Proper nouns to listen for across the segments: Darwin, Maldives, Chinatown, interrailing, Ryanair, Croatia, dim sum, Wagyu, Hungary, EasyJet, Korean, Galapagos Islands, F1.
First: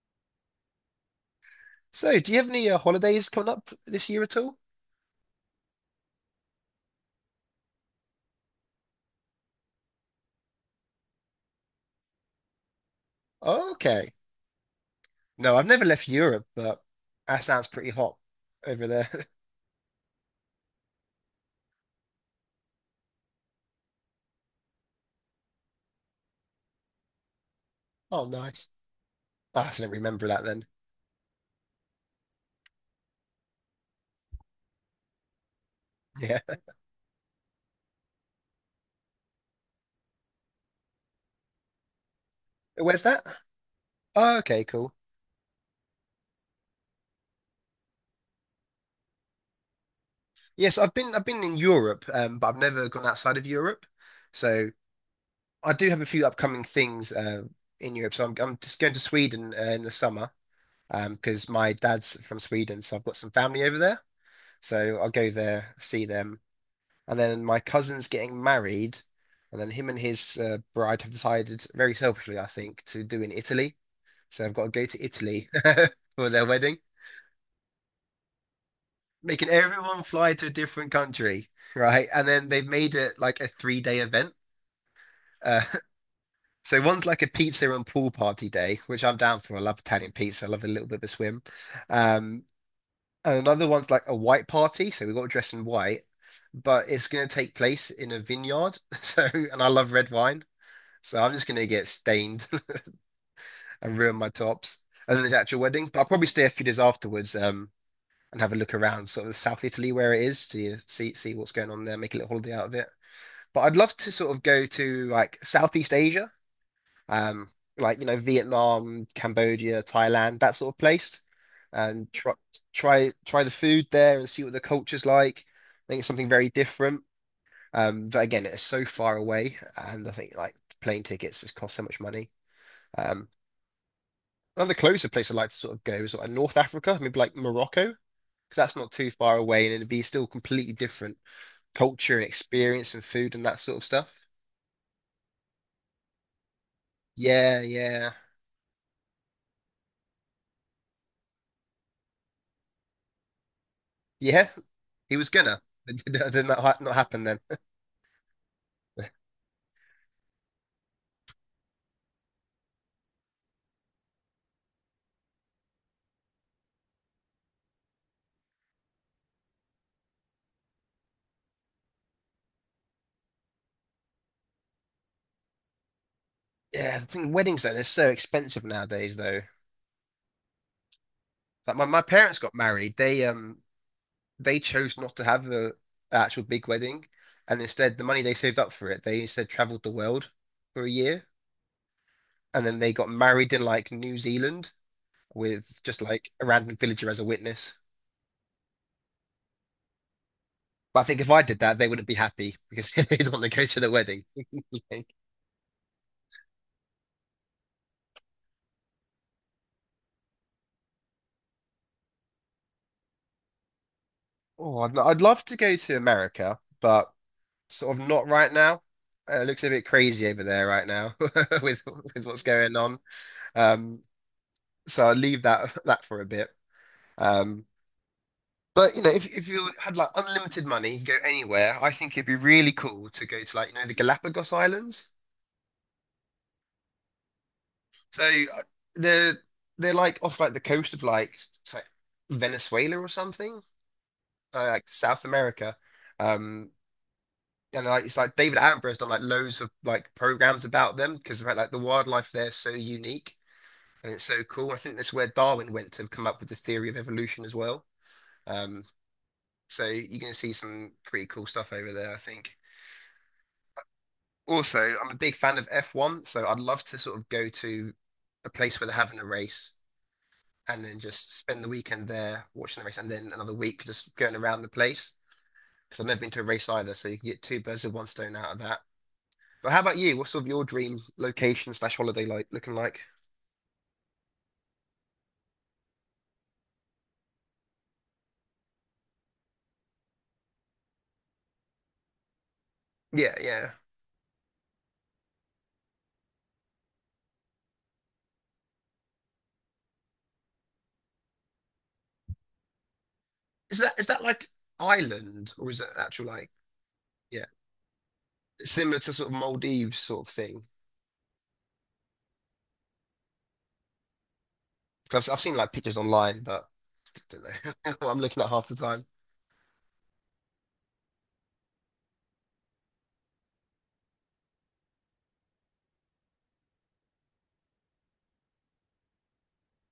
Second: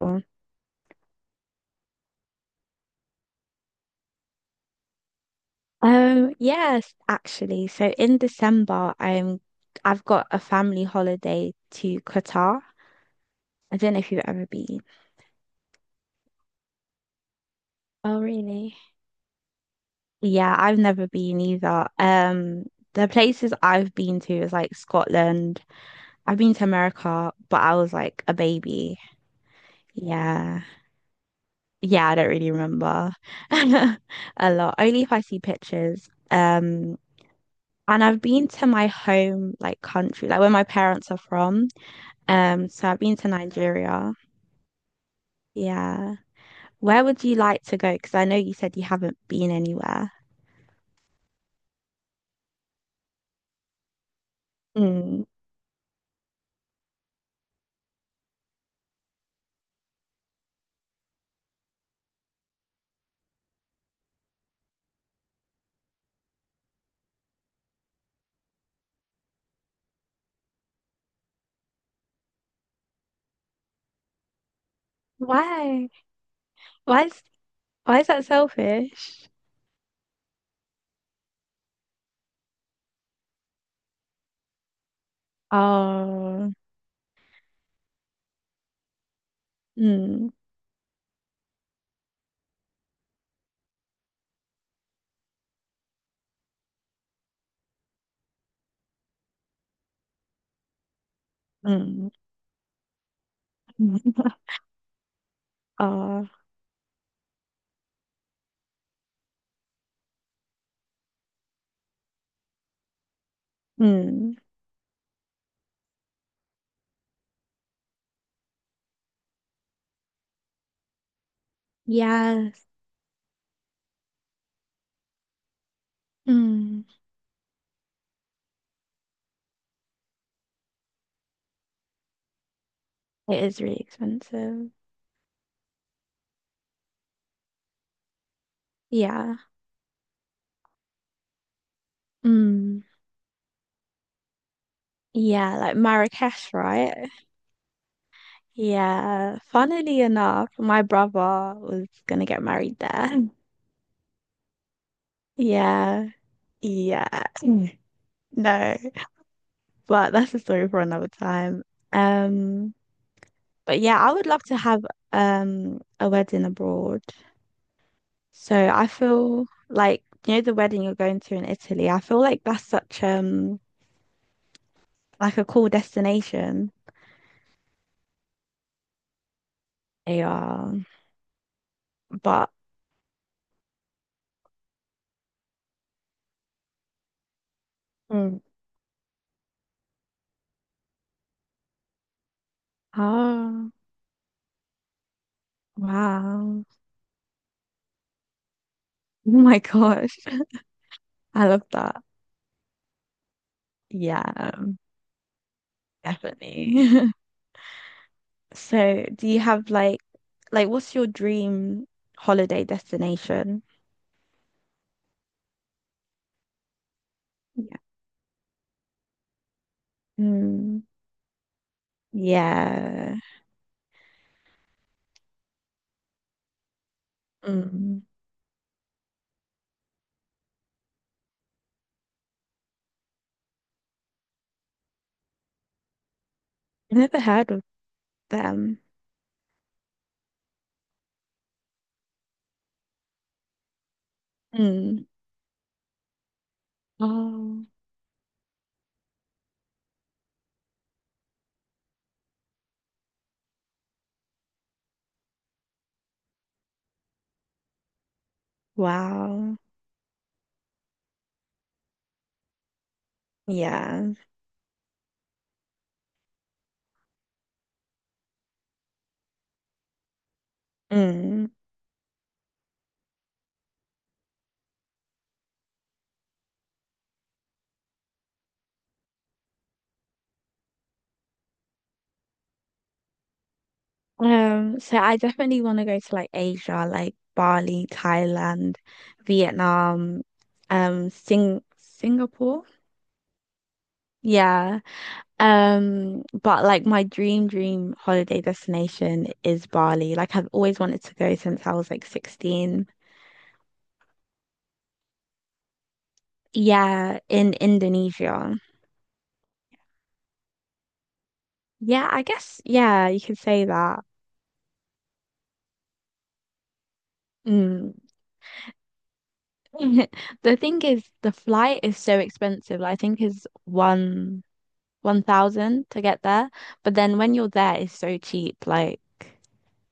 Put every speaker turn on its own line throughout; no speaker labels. Oh.
So, do you have any holidays coming up this year at all?
Yes, actually. So in December, I've got a family holiday to Qatar. I don't know
Okay.
if you've ever been.
No, I've never left Europe, but that sounds pretty hot
Oh, really?
over there.
Yeah, I've never been either. The places I've been to is like Scotland. I've been to America, but I was like
Oh,
a
nice.
baby.
Ah, so I didn't remember that
Yeah.
then.
Yeah, I don't really remember a lot. Only if I see pictures.
Yeah.
And I've been to my home like country, like where my parents are from. So I've
Where's
been
that?
to Nigeria.
Oh, okay, cool.
Yeah. Where would you like to go? Because I know you said you haven't been anywhere.
Yes, I've been in Europe, but I've never gone outside of Europe. So
Mm.
I do have a few upcoming things in Europe. So I'm just going to Sweden in the summer because my dad's from Sweden, so I've got some family over there. So I'll go there, see them, and then my cousin's getting married, and then him and his bride have decided, very selfishly, I think, to do in Italy. So I've got to go to Italy
Why?
for their wedding,
Why is why is that selfish?
making everyone fly to a different country, right? And then they've made it like a three-day event. Uh,
Oh.
so one's like a pizza and pool party day, which I'm down for. I love Italian
Mm.
pizza. I love a little bit of a swim. Um, and another one's like a white party, so we've got to dress in white, but it's going to take place in a vineyard. So, and I love red wine. So I'm just gonna get
Mm.
stained and ruin my tops. And then the actual wedding. But I'll probably
Oh.
stay a few days afterwards, and have a look around sort of South Italy where it is to see what's going on there, make a little holiday out of it. But I'd love to
Mm.
sort of go to like Southeast Asia, um, like Vietnam, Cambodia, Thailand, that sort of place. And try
Yes.
try try the food there and see what the culture's like. I think it's something very
Mm.
different. But again, it's so far away, and I think like plane tickets just cost so much money. Um,
It is really expensive.
Another closer place I'd like to sort of go is sort of like North Africa, maybe like Morocco, because that's not too far
Yeah.
away and it'd be still completely different culture and
Mm.
experience and food and that sort of stuff.
Yeah, like Marrakesh, right?
Yeah, yeah,
Yeah. Funnily enough, my brother was gonna get married there.
yeah. He was gonna. It
Yeah.
did not, not
Yeah.
happen then.
Mm. No, but that's a story for another time. Um, but yeah, I would love to have a wedding abroad. So I feel like you know the wedding you're going to in Italy. I feel like that's such like a cool destination.
Yeah, the thing weddings though, they're so expensive nowadays though.
Yeah,
Like my parents
but
got married. They chose not to have a actual big wedding, and instead the money they
Mm.
saved up for it, they instead traveled the world for a year and then they got married in
Oh,
like New Zealand with just like a
wow,
random villager as a witness.
oh my gosh,
But I think if I
I
did
love
that, they
that.
wouldn't be happy because they'd want to go to the
Yeah,
wedding.
definitely. So, do you have like what's your dream holiday destination?
Oh, I'd love to go to America, but
Yeah.
sort of not right now. It looks a bit crazy over there
Mm,
right now with with what's going on.
yeah.
Um, so I'll leave that that for a bit. Um,
Mm.
but if you had like unlimited money, you go anywhere. I think it'd be really cool to go to like the Galapagos Islands.
Never heard of
So
them.
they're they're like off like the coast of like it's like Venezuela or something, like
Mm.
South America. Um,
Oh,
and like it's like David Attenborough's done like loads of like programs about them because about like the wildlife there is so unique and it's so cool. I think that's where Darwin went to come up with the theory of evolution as well. Um,
wow.
so you're gonna see some pretty cool stuff over there, I think.
Yeah.
Also, I'm a big fan of F1, so I'd love to sort of go to a place where they're having a race and then just
Mm.
spend the weekend there watching the race, and then another week just going around the place because I've never been to a race either. So you can get two birds with one stone out of that. But how about you? What's sort of your dream location slash holiday like looking like?
So I definitely want to go to like Asia, like Bali, Thailand, Vietnam, Singapore.
Yeah, yeah.
Yeah. But like my dream holiday destination is Bali. Like I've always wanted to go since I was like 16.
Is that like island or is it actual like
Yeah,
yeah
in Indonesia.
similar to sort of Maldives sort of thing?
Yeah, I guess yeah, you could say that.
Because I've seen like pictures online, but I don't know
Mm.
what I'm looking at half the time.
The thing is the flight is so expensive. Like, I think is one 1,000 to get there, but then when you're there it's so cheap, like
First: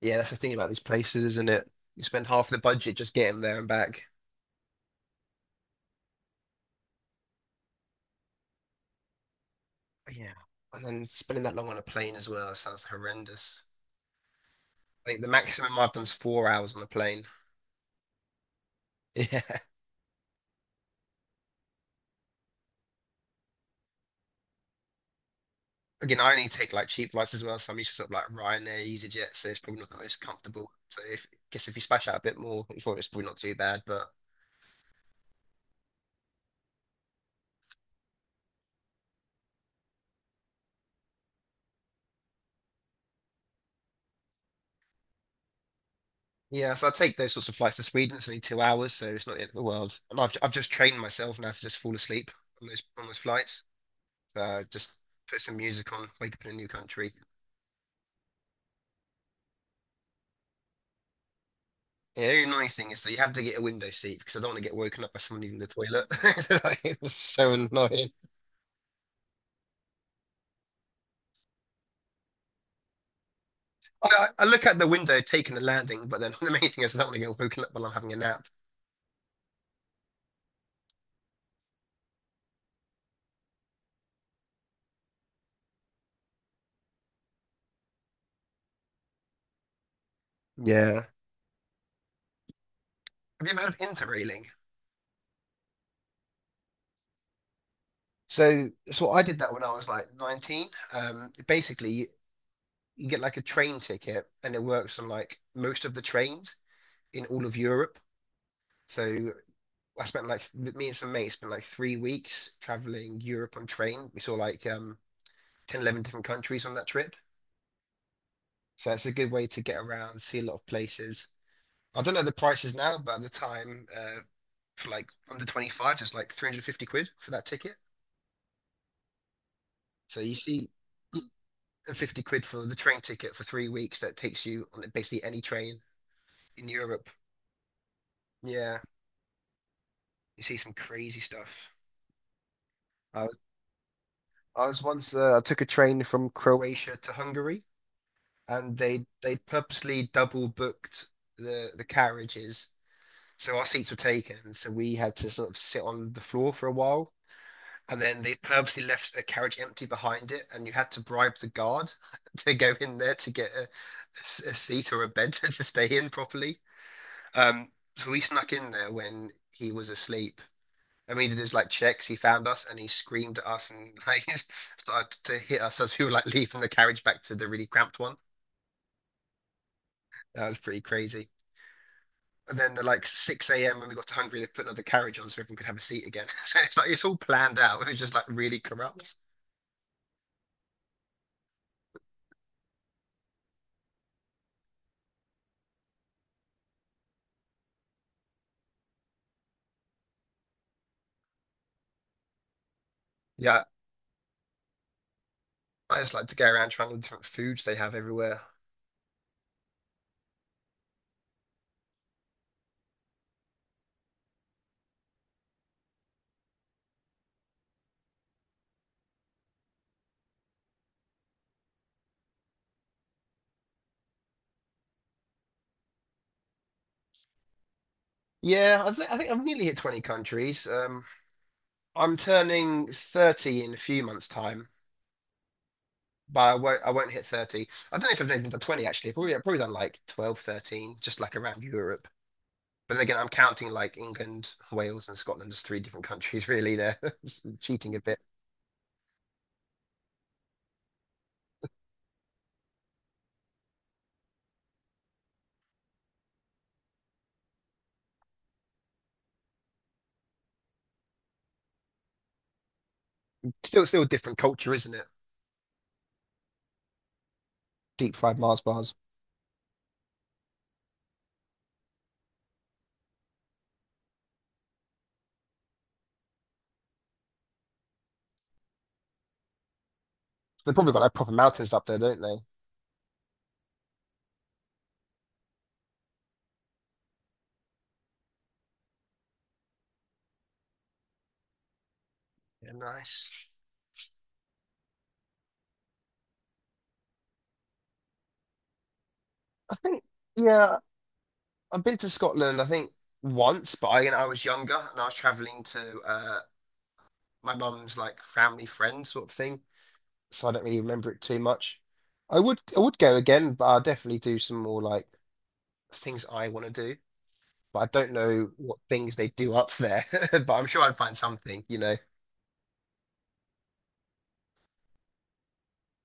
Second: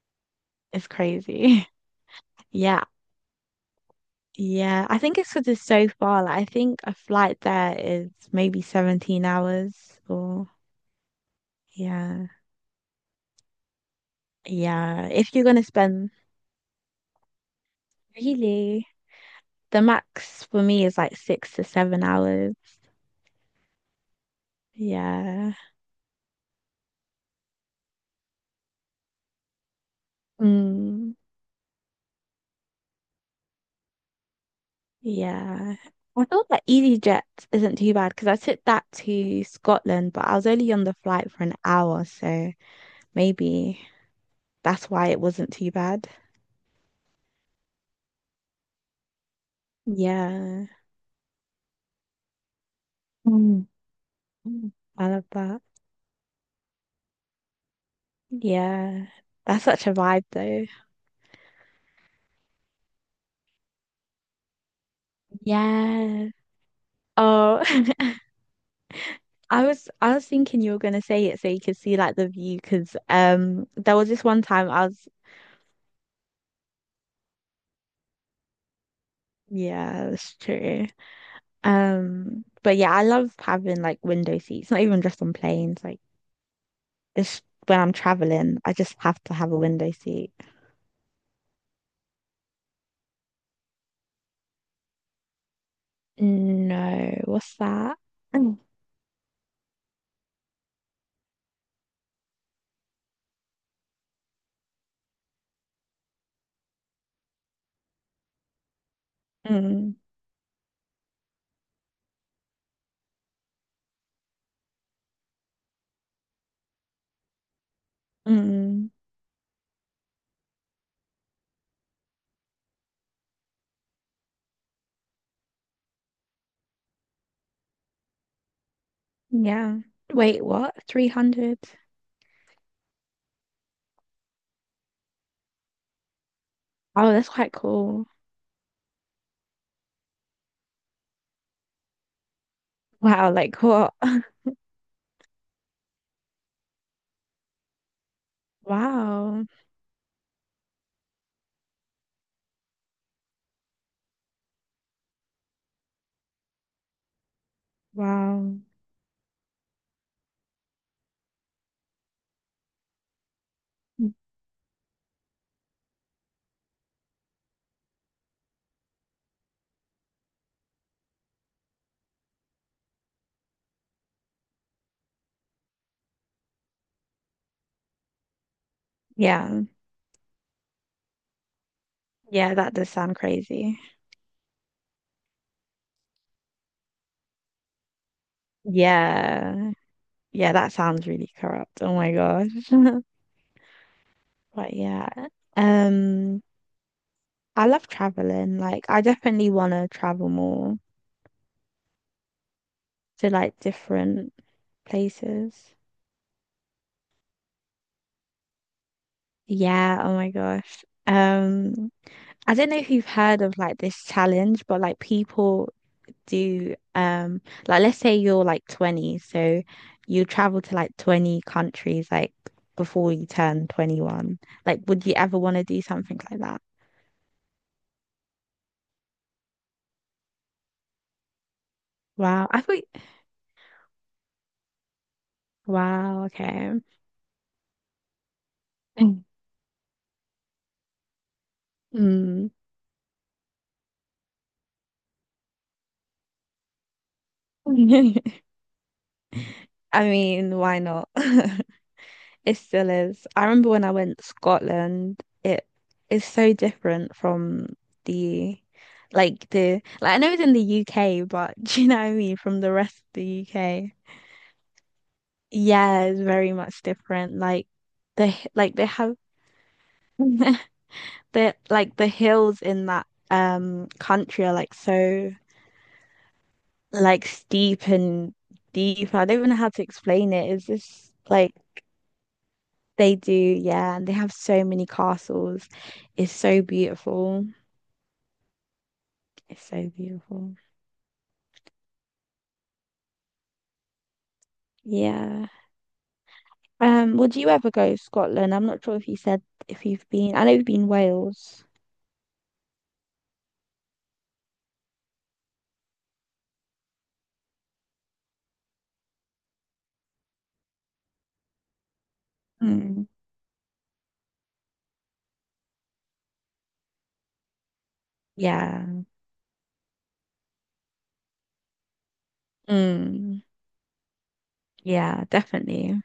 Yeah, that's the thing about these
it's
places, isn't it?
crazy.
You spend half the
Yeah.
budget just getting there and back.
Yeah, I think it's because it's so far. Like, I think a flight there is maybe 17 hours
Yeah.
or
And then spending that long on a plane
yeah.
as well sounds horrendous.
Yeah.
I think the
If you're gonna
maximum I've done
spend
is 4 hours on a plane.
really,
Yeah.
the max for me is like 6 to 7 hours. Yeah.
Again, I only take like cheap flights as well, so I'm used to sort of like Ryanair, EasyJet, so it's probably not the most comfortable. So
Mm,
if I guess if you splash out a bit more, it's probably not too bad. But
yeah. I thought that EasyJet isn't too bad because I took that to Scotland, but I was only on the flight for an hour, so maybe that's why it wasn't too bad.
yeah, so I take those sorts of flights to Sweden. It's only 2 hours, so it's not the end of the world. And I've
Yeah.
just trained myself now to just fall asleep on those
Mm.
flights. So just
I love
put some
that.
music on, wake up in a new country.
Yeah. That's such a vibe though.
Yeah, the only annoying thing is that you have to get a window seat because I don't want to get woken up by someone leaving the toilet.
Yeah.
It's so
Oh,
annoying.
I was thinking you were gonna say it so you could see like the view because there was this
I,
one
I look
time
out the
I was
window taking the landing, but then the main thing is I don't want to get woken up while I'm having a nap.
yeah, that's true. But yeah, I love having like window seats, not even just on planes, like it's when I'm traveling, I just have to have a window seat.
Yeah. Have you ever heard of interrailing?
No, what's that? Mm,
So I did that when I was like 19. Basically, you get like a train ticket and it works on like most of the trains in all of Europe. So
mm,
I spent like, th- me and some mates spent like 3 weeks traveling Europe on train. We saw like 10, 11 different countries on that trip.
mm,
So it's a good way to get around, see a lot of places. I don't know the prices now, but at the time, for like under 25, it's like 350 quid for that ticket.
yeah.
So you
Wait,
see
what? 300?
50 quid for the train ticket for 3 weeks that takes you on basically any train in Europe.
Oh, that's quite cool.
Yeah, you see some crazy stuff. I
Wow,
was,
like what?
I was once I took a train from Croatia to Hungary, and they
Wow.
purposely double booked the carriages, so our seats were taken. So we had to sort of sit on the floor for a while, and then they
Wow.
purposely left a carriage empty behind it, and you had to bribe the guard to go in there to get a seat or a bed to stay in properly. Um, so we snuck in there when he was asleep. I mean, he did his like checks. He found us and he screamed at us and like started to hit us as we were like leaving the carriage back to the really cramped one.
Yeah.
That was pretty crazy.
Yeah,
And
that
then at
does
like
sound
6
crazy.
a.m. when we got to Hungary, they put another carriage on so everyone could have a seat again. So it's like it's all planned out. It was just like really corrupt.
Yeah. Yeah, that sounds really corrupt. Oh my gosh. But yeah. Um, I love traveling. Like I definitely want to travel more to like
Yeah,
different places.
I just like to go around trying the different foods they have everywhere.
Yeah, oh my gosh. I don't know if you've heard of like this challenge, but like people do like let's say you're like 20, so you travel to like 20 countries like before you turn 21. Like would you ever want to do something like that?
Yeah, I think I've nearly hit 20 countries. I'm
Wow. I thought
turning 30 in a few months' time,
Wow,
but I
okay.
won't, I won't hit 30. I don't know if I've even done 20, actually.
Mm.
Probably, I've probably done like 12, 13, just like around Europe. But then again, I'm counting like England, Wales, and Scotland as three different countries, really. They're cheating a
I
bit.
mean, why not? It still is. I remember when I went to Scotland, it is so different from the like I know it's in the UK, but do you know what I mean? From the rest of the
Still,
UK.
still a different culture, isn't it?
Yeah, it's very much different. Like
Deep fried Mars
like they
bars.
have the like the hills in that country are like so like steep and deep. I don't even know how to explain it. It's
They've probably got
just
like proper
like
mountains up there, don't they?
they do, yeah, and they have so many castles. It's so beautiful. It's so beautiful.
Yeah, nice.
Yeah. Would you ever go to Scotland? I'm not sure if you said
I
if
think,
you've been. I know you've
yeah,
been Wales.
I've been to Scotland, I think once, but I was younger and I was traveling to my mum's like family friend sort of thing, so I don't really remember it too much. I would
Mm.
go again, but I'll definitely do some more like things I want to do, but I don't know what
Yeah.
things they do up there, but I'm sure I'd find something.
Mm. Yeah, definitely.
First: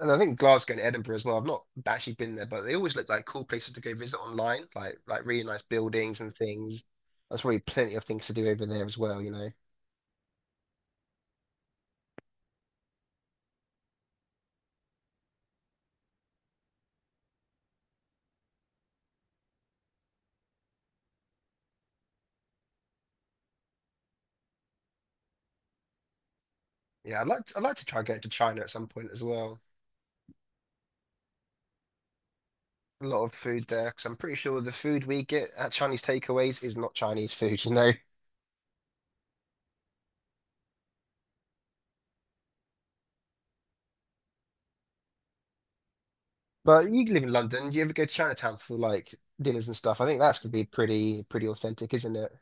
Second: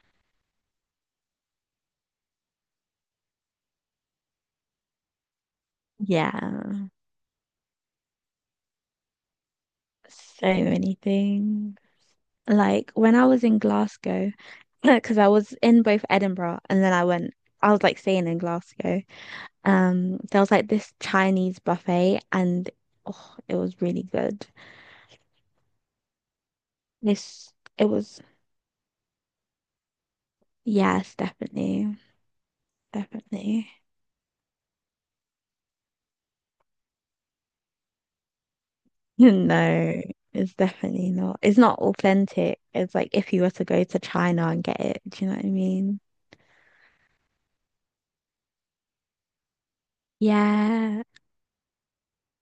And I think Glasgow and Edinburgh as well. I've not actually been there, but they always look like cool places to go visit online, like really nice buildings and things.
Yeah,
There's probably plenty of things to do over there as well.
so many things. Like when I was in Glasgow, because I was in both Edinburgh and then I went, I was like staying in Glasgow. There was like this Chinese buffet and oh, it was really good.
Yeah, I'd like
This,
to, I'd like to
it
try and get
was,
to China at some point as well.
yes, definitely,
A lot of food
definitely.
there, because I'm pretty sure the food we get at Chinese takeaways is not Chinese food.
No, it's definitely not. It's not authentic. It's like if you were to go to China and get it, do you know what I mean?
But you live in London, do you ever go to Chinatown for like dinners and stuff? I think that's gonna be
Yeah.
pretty authentic, isn't it?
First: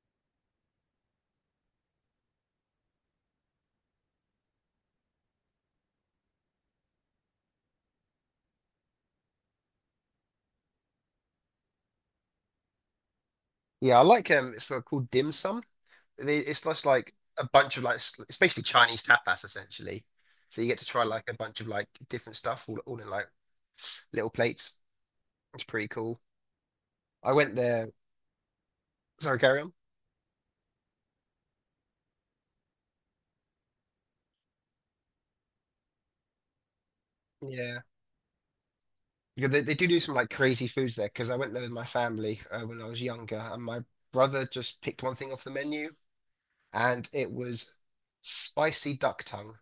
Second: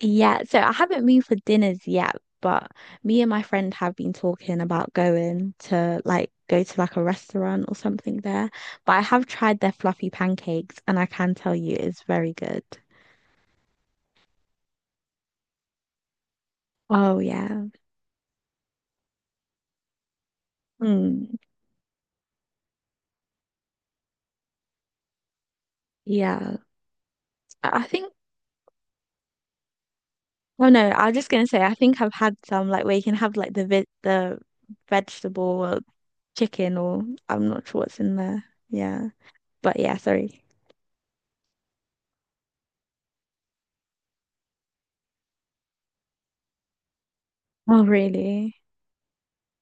Yeah, so I haven't moved for dinners yet, but me and my friend have been talking about going to go to like a restaurant or something there. But I have tried their fluffy pancakes and I can tell you it's very good.
Yeah, I like it's called dim sum. It's just like
Oh
a
yeah.
bunch of like it's basically Chinese tapas essentially. So you get to try like a
Mm,
bunch of like different stuff all in like little plates. It's pretty cool.
yeah.
I went
I
there.
think
Sorry, carry on.
oh no, I was just gonna say I think I've had some like where you can have like the vegetable or chicken or I'm not
Yeah.
sure what's in there. Yeah.
Yeah, they
But
do
yeah,
do some like
sorry.
crazy foods there because I went there with my family when I was younger, and my brother just picked one thing off the menu, and it was
Oh really?
spicy duck tongue,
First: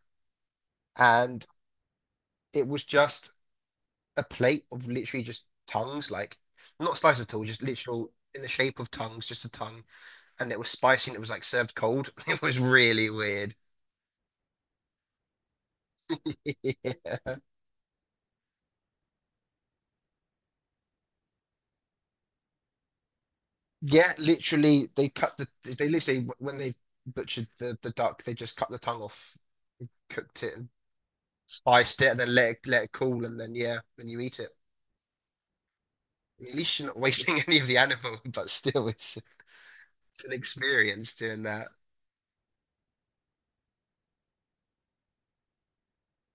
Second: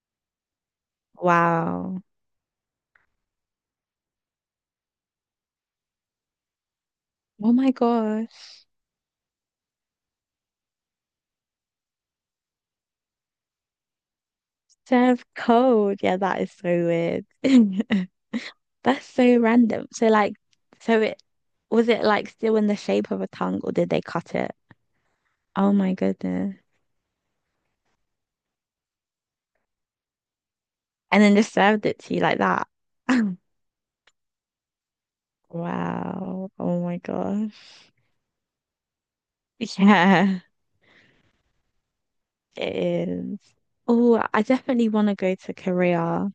and
Wow.
it was just a plate of literally just tongues, like not sliced at all,
Oh
just
my
literal in the
gosh.
shape of tongues, just a tongue, and it was spicy and it was like served cold. It was really weird.
Serve cold. Yeah, that is so weird.
Yeah,
That's so random. So like, so it was it like still in the shape of a tongue, or did they
yeah,
cut it?
literally,
Oh
they
my
literally
goodness.
when they butchered the duck, they just cut the tongue off, cooked it, and
And then just served it
spiced it
to
and
you
then
like
let it
that.
let it cool and then yeah, then you eat it.
Wow.
At least
Oh
you're
my
not wasting any of the
gosh.
animal, but still, it's it's an
Yeah,
experience doing that.
it is. Oh, I definitely want to go to Korea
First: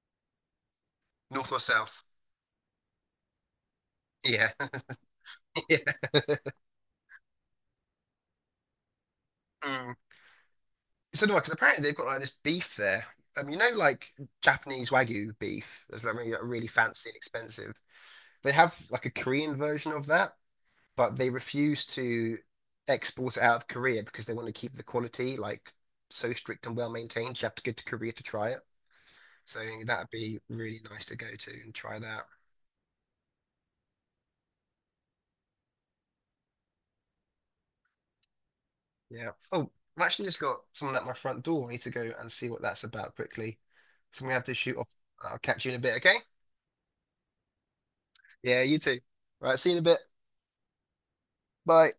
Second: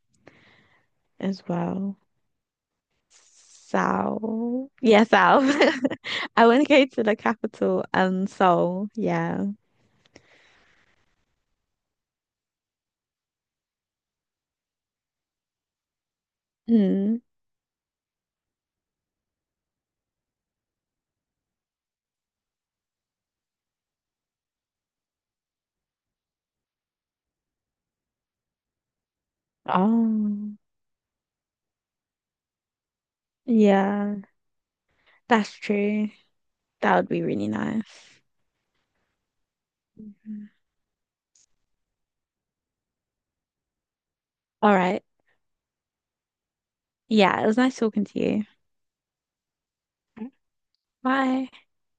as
North or
well.
south? Yeah,
South. Yeah, South.
yeah.
I want to go to the capital, Seoul. Yeah.
Mm. It's another one because apparently they've got like this beef there. Like Japanese Wagyu beef that's really, like, really fancy and
Mm.
expensive. They have like a Korean version of that, but they refuse to export it out of Korea because they want to keep the quality like so strict and well maintained. You have to go to Korea to try it. So I think that'd be
Oh,
really nice to go to and try that.
yeah, that's true. That would be really nice.
Yeah. Oh, I've actually just
Mhm.
got someone at my front door. I need to go and see what that's about quickly. So I'm gonna have to
All
shoot off.
right.
I'll catch you in a bit, okay?
Yeah, it was nice talking to you.
Yeah, you too. Right, see you in a bit.
Bye.
Bye.